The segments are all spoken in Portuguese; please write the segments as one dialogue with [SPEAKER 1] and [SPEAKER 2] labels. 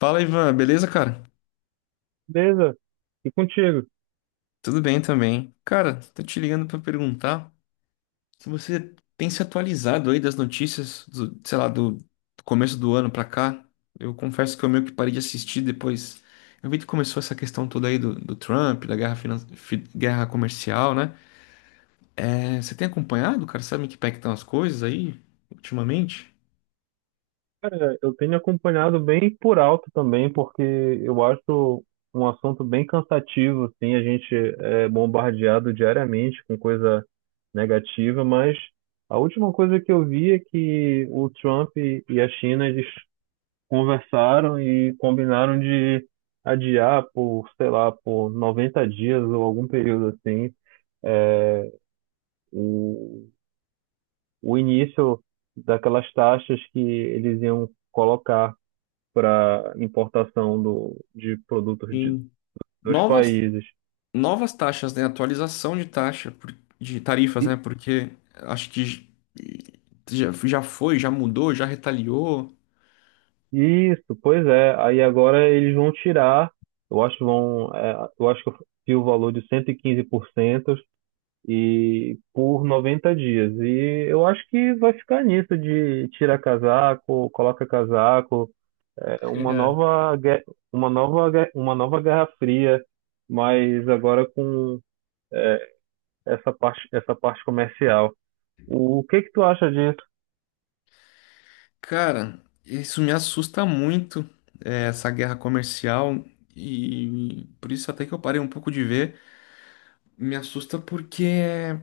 [SPEAKER 1] Fala, Ivan, beleza, cara?
[SPEAKER 2] Beleza, e contigo?
[SPEAKER 1] Tudo bem também. Cara, tô te ligando pra perguntar se você tem se atualizado aí das notícias, do começo do ano pra cá. Eu confesso que eu meio que parei de assistir depois. Eu vi que começou essa questão toda aí do Trump, da guerra, guerra comercial, né? É, você tem acompanhado, cara? Sabe em que pé que estão as coisas aí ultimamente?
[SPEAKER 2] Cara, eu tenho acompanhado bem por alto também, porque eu acho um assunto bem cansativo, assim, a gente é bombardeado diariamente com coisa negativa, mas a última coisa que eu vi é que o Trump e a China, eles conversaram e combinaram de adiar por, sei lá, por 90 dias ou algum período assim, é, o início daquelas taxas que eles iam colocar para importação do, de produtos de,
[SPEAKER 1] Em
[SPEAKER 2] dos
[SPEAKER 1] novas
[SPEAKER 2] países.
[SPEAKER 1] novas taxas, né? Atualização de taxa, de tarifas,
[SPEAKER 2] E,
[SPEAKER 1] né? Porque acho que já foi, já mudou, já retaliou.
[SPEAKER 2] isso, pois é. Aí agora eles vão tirar, eu acho que vão, eu acho que eu o valor de 115% e quinze por 90 dias. E eu acho que vai ficar nisso de tira casaco, coloca casaco, é uma nova, uma nova Guerra Fria, mas agora com essa parte comercial. O que que tu acha disso?
[SPEAKER 1] Cara, isso me assusta muito, essa guerra comercial. E por isso até que eu parei um pouco de ver. Me assusta porque é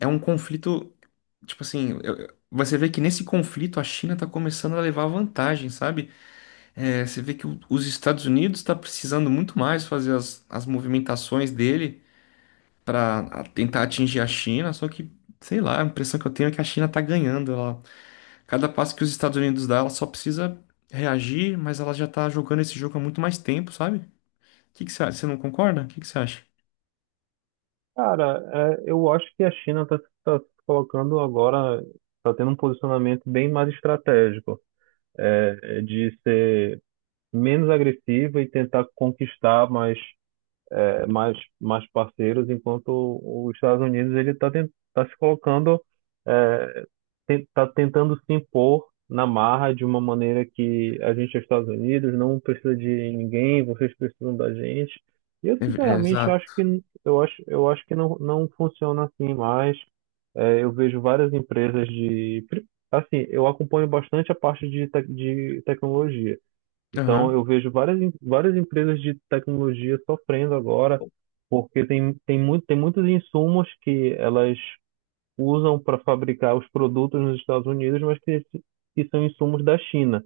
[SPEAKER 1] é um conflito, tipo assim, você vê que nesse conflito a China tá começando a levar vantagem, sabe? É, você vê que os Estados Unidos está precisando muito mais fazer as movimentações dele para tentar atingir a China, só que, sei lá, a impressão que eu tenho é que a China está ganhando. Ela, cada passo que os Estados Unidos dá, ela só precisa reagir, mas ela já está jogando esse jogo há muito mais tempo, sabe? O que que você acha? Você não concorda? O que que você acha?
[SPEAKER 2] Cara, eu acho que a China está tá tá se colocando agora, está tendo um posicionamento bem mais estratégico, de ser menos agressiva e tentar conquistar mais mais parceiros, enquanto os Estados Unidos ele está tá se colocando, é, está tentando se impor na marra de uma maneira que a gente é Estados Unidos, não precisa de ninguém, vocês precisam da gente. E eu
[SPEAKER 1] É, é,
[SPEAKER 2] sinceramente acho
[SPEAKER 1] exato.
[SPEAKER 2] que eu acho que não, não funciona assim mais. É, eu vejo várias empresas de. Assim, eu acompanho bastante a parte de, de tecnologia. Então,
[SPEAKER 1] Aham.
[SPEAKER 2] eu vejo várias, várias empresas de tecnologia sofrendo agora, porque tem muitos insumos que elas usam para fabricar os produtos nos Estados Unidos, mas que são insumos da China.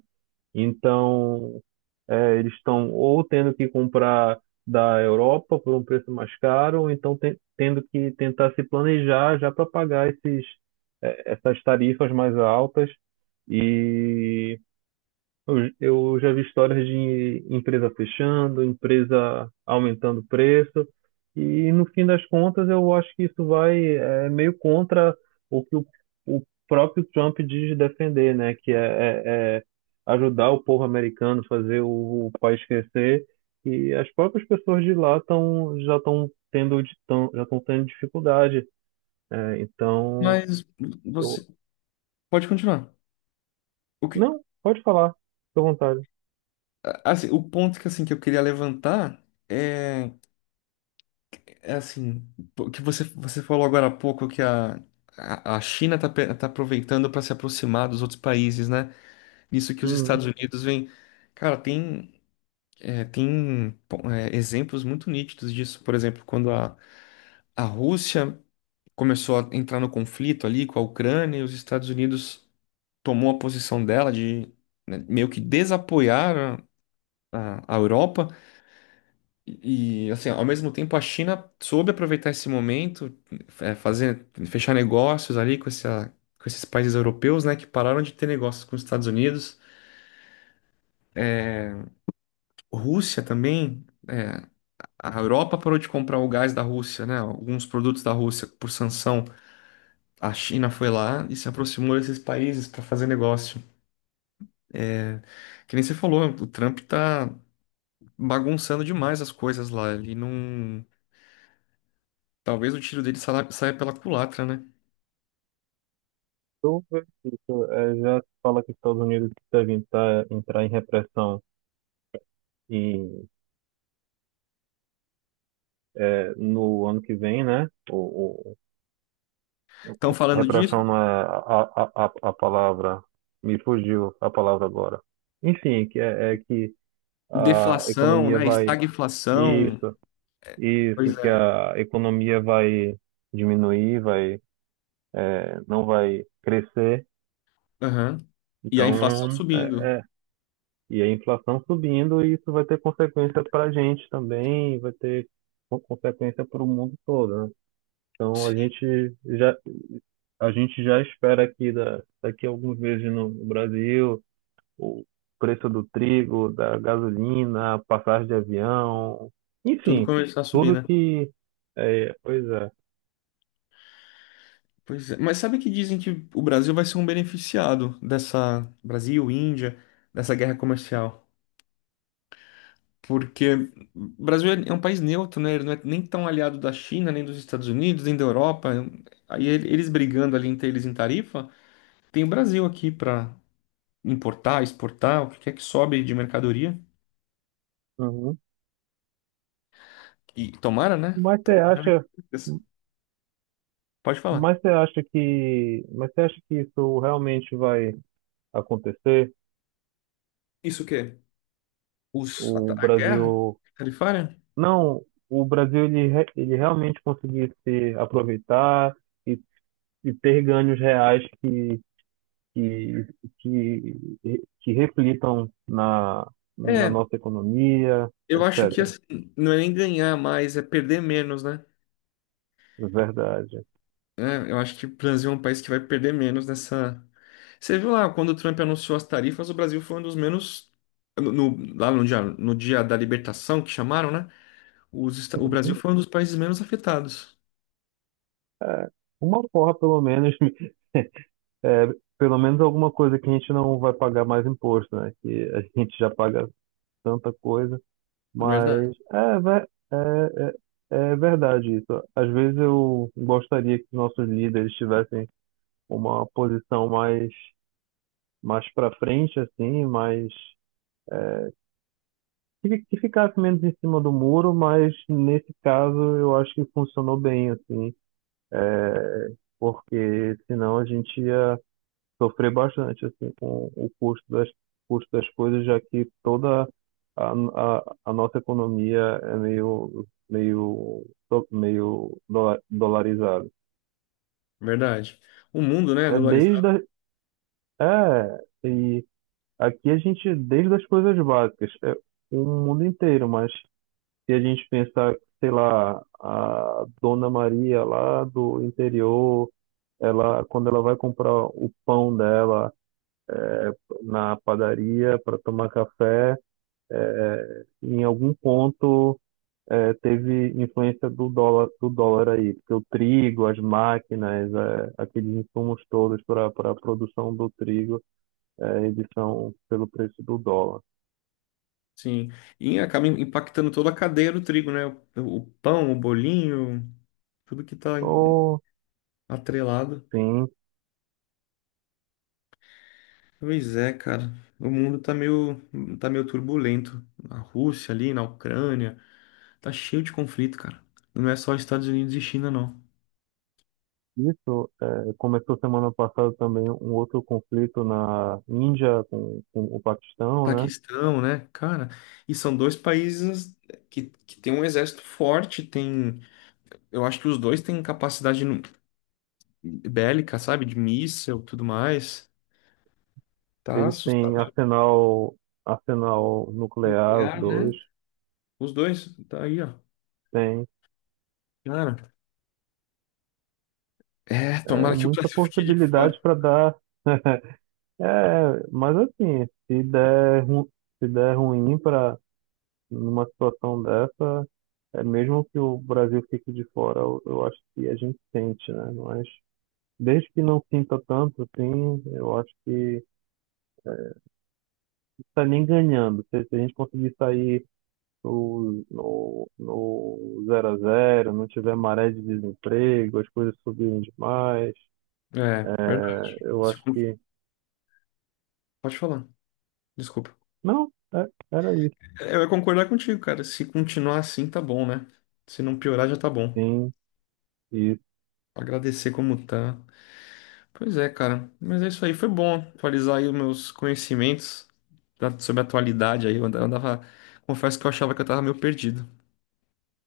[SPEAKER 2] Então, eles estão ou tendo que comprar da Europa por um preço mais caro, ou então tendo que tentar se planejar já para pagar esses, essas tarifas mais altas. E eu já vi histórias de empresa fechando, empresa aumentando o preço, e no fim das contas eu acho que isso vai é, meio contra o que o próprio Trump diz defender, né? Que é, é ajudar o povo americano, fazer o país crescer, e as próprias pessoas de lá tão, já estão tendo, já estão tendo dificuldade. É, então,
[SPEAKER 1] Mas
[SPEAKER 2] eu...
[SPEAKER 1] você pode continuar. O que,
[SPEAKER 2] Não, pode falar, fica à vontade.
[SPEAKER 1] assim, o ponto que, assim, que eu queria levantar é é assim, pô, você falou agora há pouco que a China tá aproveitando para se aproximar dos outros países, né? Nisso que os Estados Unidos vêm. Cara, tem, é, tem pô, é, exemplos muito nítidos disso. Por exemplo, a Rússia começou a entrar no conflito ali com a Ucrânia, e os Estados Unidos tomou a posição dela de, né, meio que desapoiar a Europa. E, assim, ao mesmo tempo, a China soube aproveitar esse momento, é, fazer, fechar negócios ali com essa, com esses países europeus, né, que pararam de ter negócios com os Estados Unidos. Rússia também, é, a Europa parou de comprar o gás da Rússia, né, alguns produtos da Rússia por sanção. A China foi lá e se aproximou desses países para fazer negócio. É, que nem você falou, o Trump tá bagunçando demais as coisas lá. Ele não. Talvez o tiro dele saia pela culatra, né?
[SPEAKER 2] Tudo isso, já fala que os Estados Unidos devem entrar, entrar em repressão e, no ano que vem, né?
[SPEAKER 1] Estão falando disso.
[SPEAKER 2] Repressão não é a palavra, me fugiu a palavra agora. Enfim, que é que a
[SPEAKER 1] Deflação,
[SPEAKER 2] economia
[SPEAKER 1] né?
[SPEAKER 2] vai,
[SPEAKER 1] Estagflação.
[SPEAKER 2] isso, isso,
[SPEAKER 1] Pois
[SPEAKER 2] que
[SPEAKER 1] é.
[SPEAKER 2] a economia vai diminuir, vai, não vai crescer.
[SPEAKER 1] Aham. E a inflação
[SPEAKER 2] Então,
[SPEAKER 1] subindo.
[SPEAKER 2] e a inflação subindo, e isso vai ter consequência para a gente também, vai ter consequência para o mundo todo, né? Então
[SPEAKER 1] Sim.
[SPEAKER 2] a gente já espera aqui daqui a alguns meses no Brasil o preço do trigo, da gasolina, a passagem de avião,
[SPEAKER 1] Tudo
[SPEAKER 2] enfim,
[SPEAKER 1] começar a subir,
[SPEAKER 2] tudo
[SPEAKER 1] né?
[SPEAKER 2] que é, pois é.
[SPEAKER 1] Pois é. Mas sabe que dizem que o Brasil vai ser um beneficiado dessa Brasil, Índia, dessa guerra comercial? Porque o Brasil é um país neutro, né? Ele não é nem tão aliado da China, nem dos Estados Unidos, nem da Europa. Aí eles brigando ali entre eles em tarifa, tem o Brasil aqui para importar, exportar, o que quer que sobe de mercadoria.
[SPEAKER 2] Uhum.
[SPEAKER 1] E tomara, né?
[SPEAKER 2] Mas você
[SPEAKER 1] Tomara.
[SPEAKER 2] acha,
[SPEAKER 1] Pode falar.
[SPEAKER 2] mas você acha que isso realmente vai acontecer?
[SPEAKER 1] Isso o quê? Os, a,
[SPEAKER 2] O
[SPEAKER 1] a guerra
[SPEAKER 2] Brasil...
[SPEAKER 1] tarifária?
[SPEAKER 2] Não, o Brasil ele, ele realmente conseguir se aproveitar e, e ter ganhos reais que, que reflitam na, na
[SPEAKER 1] É,
[SPEAKER 2] nossa economia,
[SPEAKER 1] eu acho que
[SPEAKER 2] etc.
[SPEAKER 1] assim, não é nem ganhar mais, é perder menos, né?
[SPEAKER 2] Verdade.
[SPEAKER 1] É, eu acho que o Brasil é um país que vai perder menos nessa. Você viu lá, quando o Trump anunciou as tarifas, o Brasil foi um dos menos. Lá no dia, no dia da libertação, que chamaram, né? O Brasil
[SPEAKER 2] Uhum.
[SPEAKER 1] foi um dos países menos afetados.
[SPEAKER 2] Uma forra, pelo menos, é, pelo menos alguma coisa que a gente não vai pagar mais imposto, né? Que a gente já paga tanta coisa.
[SPEAKER 1] Verdade,
[SPEAKER 2] Mas é, é verdade isso. Às vezes eu gostaria que nossos líderes tivessem uma posição mais, mais para frente, assim, mais é, que ficasse menos em cima do muro, mas nesse caso eu acho que funcionou bem, assim, é, porque senão a gente ia sofrer bastante assim com o custo custo das coisas, já que toda a, a nossa economia é meio meio dolarizada.
[SPEAKER 1] verdade. O mundo, né, é
[SPEAKER 2] É desde
[SPEAKER 1] dolarizado,
[SPEAKER 2] a- é e aqui a gente desde as coisas básicas, é o mundo inteiro, mas se a gente pensar, sei lá, a Dona Maria lá do interior, ela quando ela vai comprar o pão dela é, na padaria para tomar café. Em algum ponto teve influência do dólar, aí, porque o trigo, as máquinas, aqueles insumos todos para a produção do trigo, eles são pelo preço do dólar.
[SPEAKER 1] sim. E acaba impactando toda a cadeia do trigo, né? O pão, o bolinho. Tudo que tá
[SPEAKER 2] Ou,
[SPEAKER 1] atrelado.
[SPEAKER 2] sim,
[SPEAKER 1] Pois é, cara. O mundo tá meio turbulento. Na Rússia ali, na Ucrânia, tá cheio de conflito, cara. Não é só Estados Unidos e China, não.
[SPEAKER 2] isso é, começou semana passada também um outro conflito na Índia com o Paquistão, né?
[SPEAKER 1] Paquistão, né? Cara, e são dois países que tem um exército forte, tem... Eu acho que os dois têm capacidade bélica, sabe? De míssil, tudo mais. Tá
[SPEAKER 2] Eles têm
[SPEAKER 1] assustador.
[SPEAKER 2] arsenal, arsenal nuclear, os
[SPEAKER 1] Nuclear, né?
[SPEAKER 2] dois,
[SPEAKER 1] Os dois, tá aí, ó.
[SPEAKER 2] têm
[SPEAKER 1] Cara, é,
[SPEAKER 2] é,
[SPEAKER 1] tomara que o
[SPEAKER 2] muita
[SPEAKER 1] Brasil fique de
[SPEAKER 2] possibilidade
[SPEAKER 1] fora.
[SPEAKER 2] para dar. É, mas assim, se der ruim para numa situação dessa, é mesmo que o Brasil fique de fora, eu acho que a gente sente, né? Mas desde que não sinta tanto, assim, eu acho que tá nem ganhando. Se a gente conseguir sair no zero a zero, não tiver maré de desemprego, as coisas subirem demais,
[SPEAKER 1] É, verdade.
[SPEAKER 2] eu
[SPEAKER 1] Se
[SPEAKER 2] acho
[SPEAKER 1] con-
[SPEAKER 2] que.
[SPEAKER 1] Pode falar, desculpa.
[SPEAKER 2] Não, era isso,
[SPEAKER 1] É, eu ia concordar contigo, cara. Se continuar assim, tá bom, né? Se não piorar, já tá bom.
[SPEAKER 2] sim.
[SPEAKER 1] Agradecer como tá. Pois é, cara. Mas é isso aí. Foi bom atualizar aí os meus conhecimentos sobre a atualidade aí. Confesso que eu achava que eu tava meio perdido.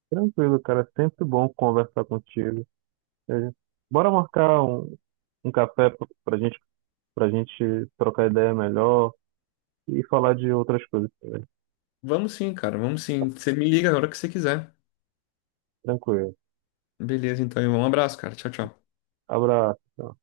[SPEAKER 2] Tranquilo, cara. Sempre bom conversar contigo. É, bora marcar um, um café pra gente trocar ideia melhor e falar de outras coisas também.
[SPEAKER 1] Vamos sim, cara. Vamos sim. Você me liga a hora que você quiser.
[SPEAKER 2] Tranquilo.
[SPEAKER 1] Beleza, então, irmão. Um abraço, cara. Tchau, tchau.
[SPEAKER 2] Abraço.